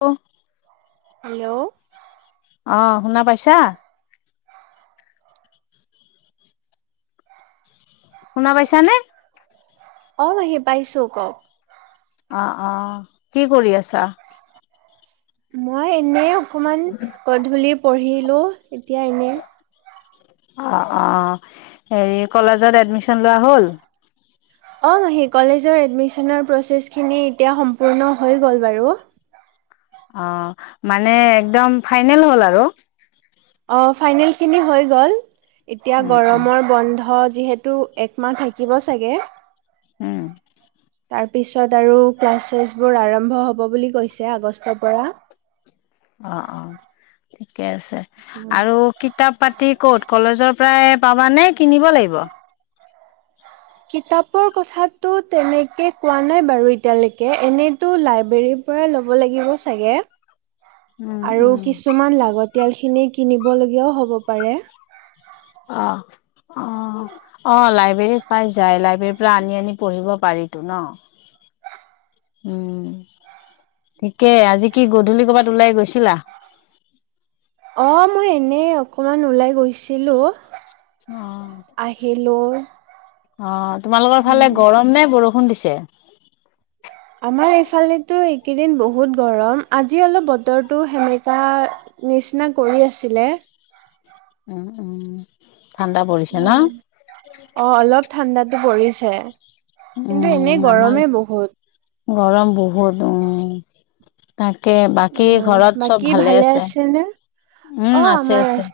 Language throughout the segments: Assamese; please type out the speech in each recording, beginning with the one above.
হেল্ল, হেল্ল' অ শুনা পাইছা? শুনা পাইচা নে? অ' পেহি পাইছোঁ কওক? অ-অ কি কৰি আছা? মই এনেইও অকমান গধূলি পঢ়িলোঁ, এতিয়া এনে অ-অ হেৰি কলেজত এডমিশন লোৱা হ'ল। অহ, পেহী কলেজৰ এডমিশ্যনৰ প্ৰচ্ছেচ খিনি এতিয়া সম্পূৰ্ণ হৈ গল বাৰু। অ' মানে একদম ফাইনেল হ'ল আৰু। অ' ফাইনেল খিনি হৈ গ'ল। এতিয়া উম উম গৰমৰ বন্ধ যিহেতু তোৰ একমাহ থাকিব চাগে উম তাৰ পিছত আৰু ক্লাছ চালাছবোৰ আৰম্ভ হ'ব বুলি কৈছে আগষ্টৰ পৰা অ অ ঠিকে আছে আৰু কিতাপ পাতি কত কলেজৰ পৰাই পাবা নে কিনিব লাগিব কিতাপৰ কথাতটো তেনেকে কোৱা নাই বাৰু এতিয়ালৈকে এনেতো লাইব্ৰৰীৰ পৰা ল'ব লাগিব চাগে উম আৰু উম কিছুমান লাগত তিয়ালখিনি কিনিব লগীয়াও হ'ব পাৰে অ অ অ লাইব্ৰেৰীত পাই যাই লাইব্ৰেৰীৰ পৰা আনি আনি পঢ়িব পাৰিতো ন উম ঠিকেই আজি কি গধূলি ক'বাত ওলাই গৈছিলা অ মই এনে অকমান ওলাই গৈছিলো অ আহিলো। অ তোমালোকৰ ফালে উম গৰম নে বৰষুণ ষুণ দিছে আমাৰ এইফালেতো এইকেইদিন বহুত গৰম আজি অলপ বতৰটো সেমেকা নিচিনা কৰি আছিলে উম উম ঠাণ্ডা পৰিছে ন অ অ অলপ ঠাণ্ডাত পৰিছে কিন্তু এনেই উম আমাৰ গৰমে বহুত গৰম বহুত উম তাক তাকে অ বাকী ঘৰত চব বাকী ভালে আছে আছেনে? অ উম আছে আমাৰ আছে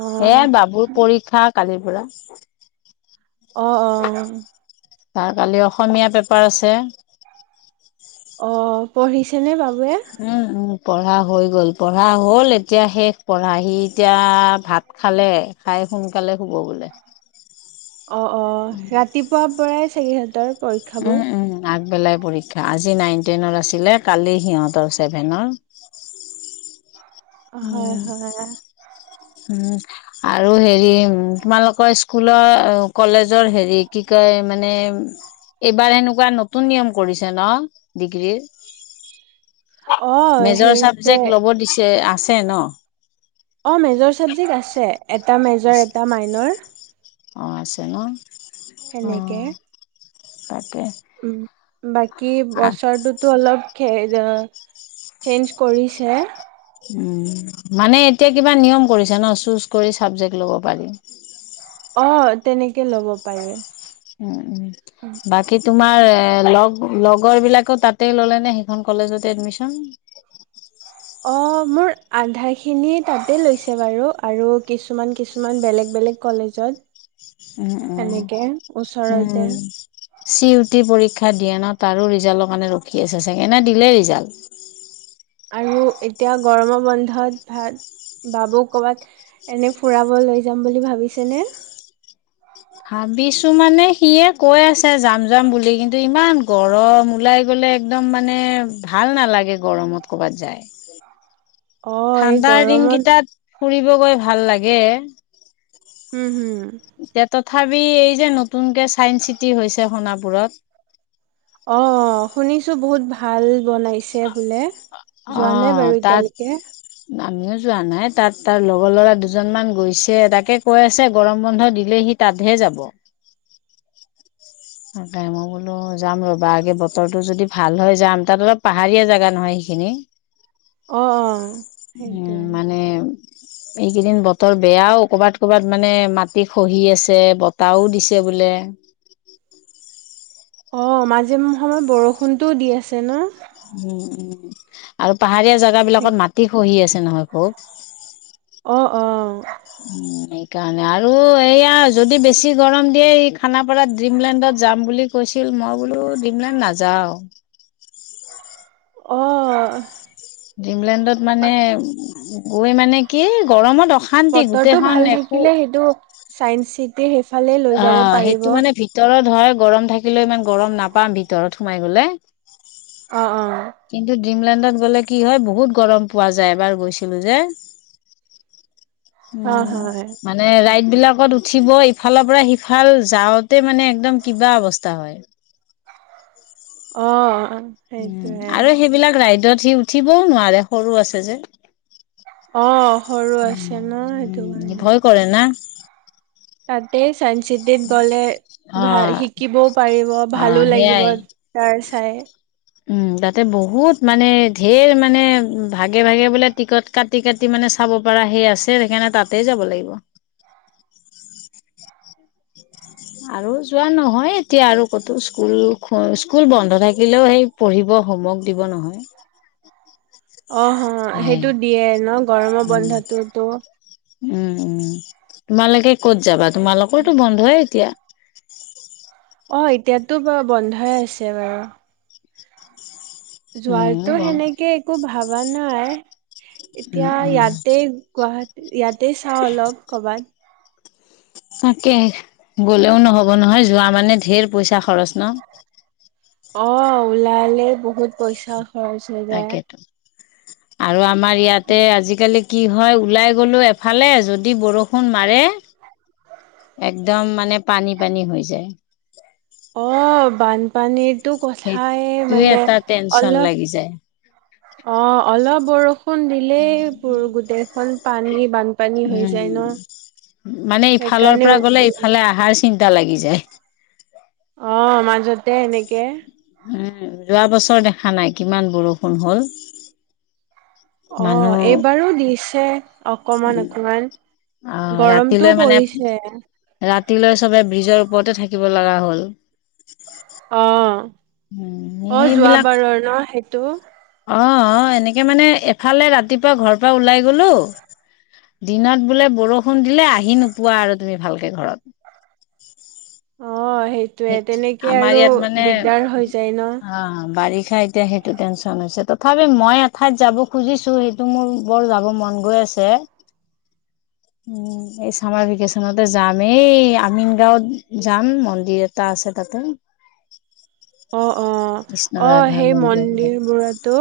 অ সে বাবুৰ পৰীক্ষাক কালিৰ পৰা আহ অ তাৰ কালি অসমীয়া পেপাৰ আছে অ পঢ়িছেনে বাবু উম উম পঢ়া হৈ গল পঢ়া হল এতিয়া শেষ পঢ়া সি এতিয়া ভাত খালে খাই সোনকালে শুব বোলে অ অ ৰাতিপুৱাৰ পৰাই চাগে সিহঁতৰ পৰীক্ষাবোৰ। উম উম আগবেলাই পৰীক্ষা আজি নাইন টেনৰ আছিল কালি সিহঁতৰ চছেভেনৰ হয় হয় উম আৰু হেৰি তোমালোকৰ স্কুলৰ কলেজৰ হেৰি কি কয় মানে এইবাৰ এনেকুৱা নতুন নিয়ম কৰিছে ন ডিগ্ৰীৰ অ মেজৰ সেইটোৱে চাবজেক্ট ল'ব দিছে আহ আছে ন অ মেজৰ চাবজেক্ট আছে এটা মেজৰ এটা আছে মাইনৰ অ', আছে ন', হেনেকে। [unintelligible] [unintelligible] বাকী আহ বছৰটোতো অলপ, সেইজন চেঞ্জ কৰিছে। উম', মানে এতিয়া কিবা নিয়ম কৰিছে ন', চুজ কৰি চাবজেক্ট ল'ব পাৰি। অ', তেনেকে ল'ব পাৰে। উম', -উম', বাকী তোমাৰ লগ-লগৰ বিলাকে তাতে ল'লে নে সেইখন কলেজতে এডমিশন? অ', মোৰ আধাখিনি তাতে লৈছে বাৰু আৰু কিছুমান-কিছুমান বেলেগ-বেলেগ কলেজত। উম', -উম, সেনেকে ওচৰতে '-উম', চি-ইউ-টি পৰীক্ষা দিয়ে ন', তাৰো ৰিজাল্টৰ কাৰণে ৰখি আছে চাগে নে দিলেই ৰিজাল্ট? আৰু এতিয়া গৰমৰ বন্ধত ভাল বাবুক ক'ৰবাত এনে ফুৰাব লৈ যাম বুলি ভাবিছেনে? ভাবিছো মানে সিয়ে কৈ আছে যাম-যাম বুলি, কিন্তু ইমান গৰম ওলাই গলে, একদম মানে ভাল নালাগে গৰমত কৰ'বাত যায়। অ এই ঠাণ্ডাৰ গৰমত দিনকেইটাত, ফুৰিব গৈ ভাল লাগে। উম', হুম', তেতত, তথাপি, এই যে নতুনকে ছাইন্স চিটি হৈছে সোণাপুৰত, অ', শুনিছো বহুত ভাল। বনাইছে বোলে অ যোৱা নোই বাৰু তাত এতিয়ালৈকে। আমিও যোৱা নাই তাত তাৰ লগৰ ল'ৰা দুজনমান গৈছে। তাকে কৈ আছে গৰম বন্ধ দিলে সি তাতহে যাব। তাকে মই বোলো যাম ৰবা আগে বতৰটো যদি ভাল হয় যাম। তাত অলপ পাহাৰীয়া জেগা নহয় সেইখিনি। অ', -অ', উম', সেইটোৱে মানে এইকেইদিন বতৰ, তোৰ বেয়াও ক'ৰবাত-ক'ৰবাত, মানে মাটি খহি আছে, বতাহও দিছে বোলে। অ', মাজে সময়ত বৰষুণটোও দি আছে ন',? উম', -উম', আৰু পাহাৰীয়া জেগা বিলাকত মাটি খহি আছে। [unintelligible] অহ', -অহ', উম সেইকাৰণে আৰু এইয়া যদি বেছি গৰম দিয়ে এই খানাপাৰাত ড্ৰিমলেণ্ডত যাম বুলি কৈছিল। মই বোলো ড্ৰিমলেণ্ড নাযাওঁ। অ', ড্ৰিমলেণ্ডত মানে গৈ মানে কি গৰমত অ' বতৰটো ভাল থাকিলে সেইটো। চায়েঞ্চচিটি সেইফালে যায়। অ' সেইটো মানে ভিতৰত। হয় গৰম থাকিলে ইমান গৰম নাপাম ভিতৰত সোমাই গ'লে। অ' অ'। ড্ৰীমলেণ্ডত গ'লে কি হয় বহুত গৰম পোৱা যায় এবাৰ গৈছিলো যে! হয় উম হয় মানে ৰাইটবিলাক। লগত উঠিব। সিফালৰ পৰা সিফাল যাওঁতে মানে একদম কিবা অৱস্থা হয়। অ'। উম সেইটোৱে আৰু সেইবিলাক ৰাইডত সি উঠিবও নোৱাৰে, সৰু আছে যে। অ'। সৰু আছে ন সেইটো উ-উ কাৰণে ভয় কৰে না। [inaudible] তাতে চাইন্স চিটিত গ'লে, অ', ভা-শিকিবও পাৰিব অ', ভালো লাগিব সেইয়াই। তাৰ চাই। উম তাতে বহুত মানে ধেৰ মানে ভাগে-ভাগে বোলে টিকট কাটি-কাটি মানে চাব পৰা সেই আছে, সেইকাৰণে তাতেই যাব লাগিব। আৰু যোৱা নহয় এতিয়া আৰু ক'তো, স্কুল-স্কুল বন্ধ থাকিলেও সেই পঢ়িব, হোমৱৰ্ক দিব নহয়। অহহ', সেয়াই সেইটো দিয়ে ন গৰমৰ বন্ধটোতো। উম-উম তোমালোকে ক'ত যাবা? তোমালোকৰতো বন্ধই এতিয়া। [inaudible] অ' এতিয়াতো বাৰ-বন্ধই আছে বাৰু। মোৰো যোৱাৰটো বন্ধ। হেনেকে একো ভাব হোৱা নাই! উম এতিয়া উম ইয়াতে গুৱাহাটী ইয়াতে চাওঁ অলপ ক'বাত। তাকে গ'লেও নহ'ব নহয় যোৱা মানে ঢেৰ পইচা খৰচ ন'? অ' ওলালে বহুত পইচা। দশহেজাৰ তাকেতো। আৰু আম আমাৰ ইয়াতে আজিকালি কি হয় ওলাই গ'লো এফালে, যদি বৰষুণ মাৰে, একদম মানে পানী-পানী হৈ যায়। অ' বানপানীত এইটো কথাই সেইটোয়ে মানে এটা টেনচন অলপ, লাগি যায়। অ' অলপ বৰষুণ দিলেই গোটেইখন পানী-বানপানী হৈ যায় ন? উম। মানে সেইকাৰণে টা লাগি যায় অ' মাজতে এনেকে। উম যোৱা বছৰ দেখা নাই কিমান বৰষুণ হ'ল! অ' মানুহ এইবাৰো দিছে। অকমান অকমান অ' গৰমতটোও পৰিছে ৰাতি লৈ সবে ব্ৰিজৰ ওপৰতে থাকিব লগা হ'ল অঁ উম, অঁ যোৱা বাৰৰ ন ত অঁ অঁ এনেকে মানে এফালে ৰাতিপুৱা ঘৰৰ পৰা ওলাই গলো দিনত বোলে বৰষুণ দিলে আহি নোপোৱা আৰু তুমি ভালকে ঘৰত অঁ সেইটোৱে সেই তেনেকে আমাৰ আৰু ইয়াত মানে দিগদাৰ হৈ যায় ন খা এতিয়া সেইটো টেনচন হৈছে তথাপি মই এঠাইত যাব খুজিছো সেইটো মোৰ বৰ যাব মন গৈ আছে উম এই চামাৰ ভেকেচনতে যাম এই আমিন গাঁওত যাম মন্দিৰ তাৰ চ তাতে অঁ কৃষ্ণ অঁ অঁ ৰাধা সেই বুলি, মন্দিৰ বোৰতো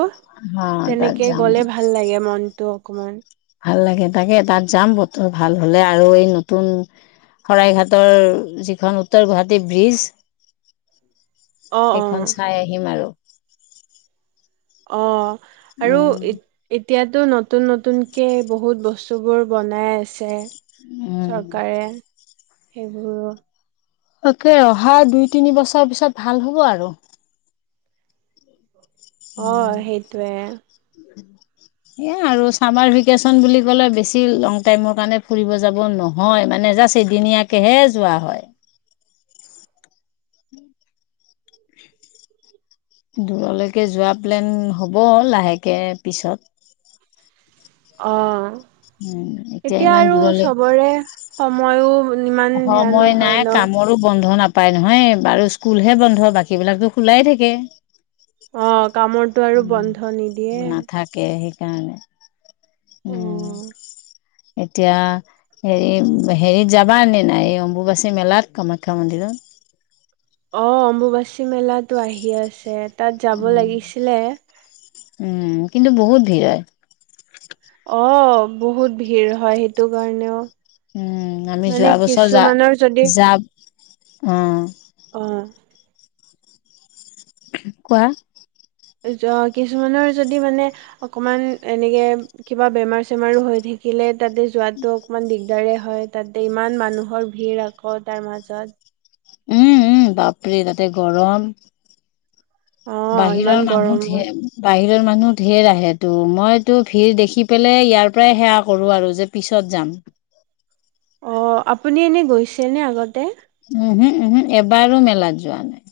হা তাত তেনেকে যাম গলে ভাল গলে মনটো অকণমান ভাল লাগে তাকে তাত যাম বতৰ ভাল হ'লে আৰু এই নতুন শৰাইঘাটৰ যিখন উত্তৰ গুৱাহাটী ব্ৰীজ অ অ সেইখন চাই আহিম আৰু অঁ আৰু উম, এতিয়াতো নতুন নতুনকে বহুত বস্তুবোৰ বনাই আছে উম। চৰকাৰে সেইবোৰ তাকে অহা দুই তিনি বছৰ পিছত ভাল হ'ব আৰু অঁ উম। সেইটোৱে এ আৰু চামাৰ ভেকেশচন বুলি কলে বেছি লং টাইমৰ কাৰণে ফুৰিব যাব নহয় মানে জাষ্ট এদিনীয়াকেহে যোৱা হয় দূৰলৈকে যোৱা প্লেন হ'ব লাহেকে পিছত অঁ উম এতিয়া ইমান আৰু দূৰলৈ চবৰে সময়ো ইমান ধ্যান সময় নহয় নাই ন কামৰো বন্ধ নাপ উপায় নহয় বাৰু স্কুলহে বন্ধ বাকী বিলাকতো খোলাই থাকে অঁ কামৰ তটো আৰু উম, বন্ধ নিদিয়ে নাথাকে সেইকাৰণে উম', অ', এতিয়া হেৰি -হেৰিত যাবা নে নাই এই অম্বুবাচী মেলাত কামাখ্যা মন্দিৰত? অ', অম্বুবাচী মেলা আহি আছে। তাত যাব উম লাগিছিলে। উম, কিন্তু বহুত ভিৰ হয়। অ', বহুত ভিৰ হয় সেইটো কাৰণেও উম ', আমি মানে যোৱা বছৰ যা', কিছুমানৰ য', উম', আহ', কোৱা? য ', কিছুমানৰ যদি মানে অকণমান এনেকে কিবা বেমাৰ চেমাৰো হৈ থাকিলে তাতে যোৱাাতটো অকণমান দিল দৰে হয় তাতে ইমান মানুহৰ ভিৰ আকৌ তাৰ মাজত উম ', -উম ', বাপৰি তাতে গৰম অ' ইমান বাহিৰৰ মানুহ গৰমত ধেৰ বাহিৰ ৰ মানুহ ধঢেৰ আহে তটো মইো ভিৰ দেখি পেলাই ইয়াৰ পৰাই সেৱা কৰো আৰু যে পিছত যাম। অ', আপুনি এনে গৈছে নে আগত উম', - উম ', - উম ', -উম', এবাৰো মেলাত যোৱা নাই।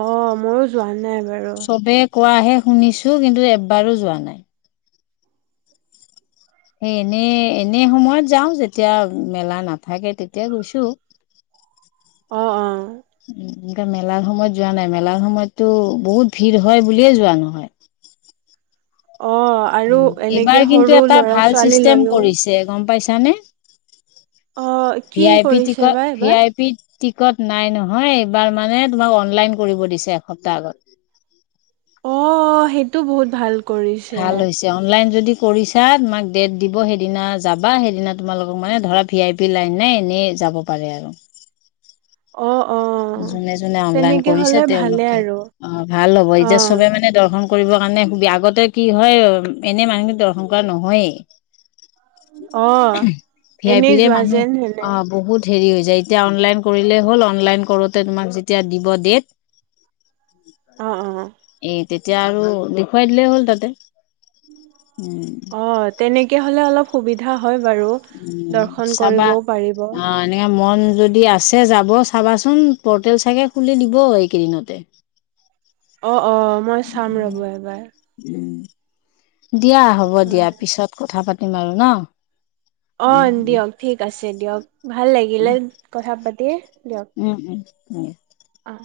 অ ', মই যোৱা নাই। বাৰো চবে কোৱাহে শুনিছো কিন্তু এবাৰো যোৱা নাই। সেই এনে -এনে সময়ত যাওঁ যেতিয়া মেলা নাথাকে তেতিয়াাই গৈছো। অঁ ', - অঁ', এনেকা মেলাৰ সময়ত যোৱা নাই মেলাৰ সময়ততো বহুত ভিৰ হয় বুলিয়ে যোৱা নহয়। অ' আৰু উ', এনেকে এইবাৰ কিন্তু সৰু এটা ল'ৰা ভাল ছোৱালী চিষ্টেম লৈও কৰিছে গম পাইছ চানে অ' কি ভি আই পি কৰিছে টিকট বা ভি এইবাৰ আই পি টিকট নাই নহয় এইবাৰ মানে তোমাক অনলাইন কৰিব দিছে এসপ্তাহ আগত। অ', সেইটো বহুত ভাল কৰিছে ভাল হৈছে অনলাইন যদি কৰিছা তোমাক ডেট দিব সেইদিনা যাবা সেইদিনা তোমালোকক মানে ধৰা ভি আই পি লাইন নাই এনেই যাব পাৰে আৰু। অ', অ' যোনে -যোনে অনলাইন তেনেকে কৰিছে হ'লে ভালে তেওঁলোকে আৰু অ', ভাল হব এতিয়া অ' চবে মানে দৰ্শন কৰিবৰ কাৰণে আগতে কি হয় এনে মানুহখিনি দৰ্শন কৰা নহয়েই। অ', ভি আই এনেই পিৰে যোৱা মানুহ যেন হেনে অ বহুত হেৰি হৈ যায় এতিয়া অনলাইন কৰিলেই হ'ল অনলাইন কৰোতে তোমাক যেতিয়া দিব ডেট অ', অ', এই তেতিয়া আৰু দেখুৱাই দিলেই হ'ল তাতে উম অ', তেনেকে হ'লে অলপ সুবিধা হয় বাৰু। উ দৰ্শন চাবা কৰিবও পাৰিব। অ এনেকে মন যদি আছে যাব চাবাচোন পৰ্টেল চাগে খুলি দিব এইকেইদিনতে অ অ মই চাম ৰ'ব এবাৰ উম, দিয়া হ'ব দিয়া হয়। পিছত কথা পাতি ম আৰু ন অ উম, উম, দিয়ক ঠিক আছে দিয়ক ভাল লা গিলে কথা পাতি দিয়ক উম উম উম অ'।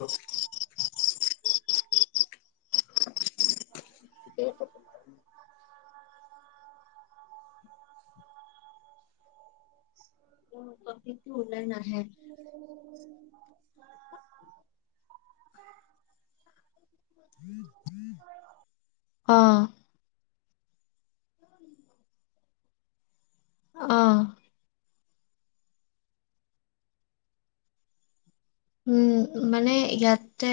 অ স অ ক সি টো উলাই নাহে উম হয় উম হম অ অ উম মানে ইয়াতে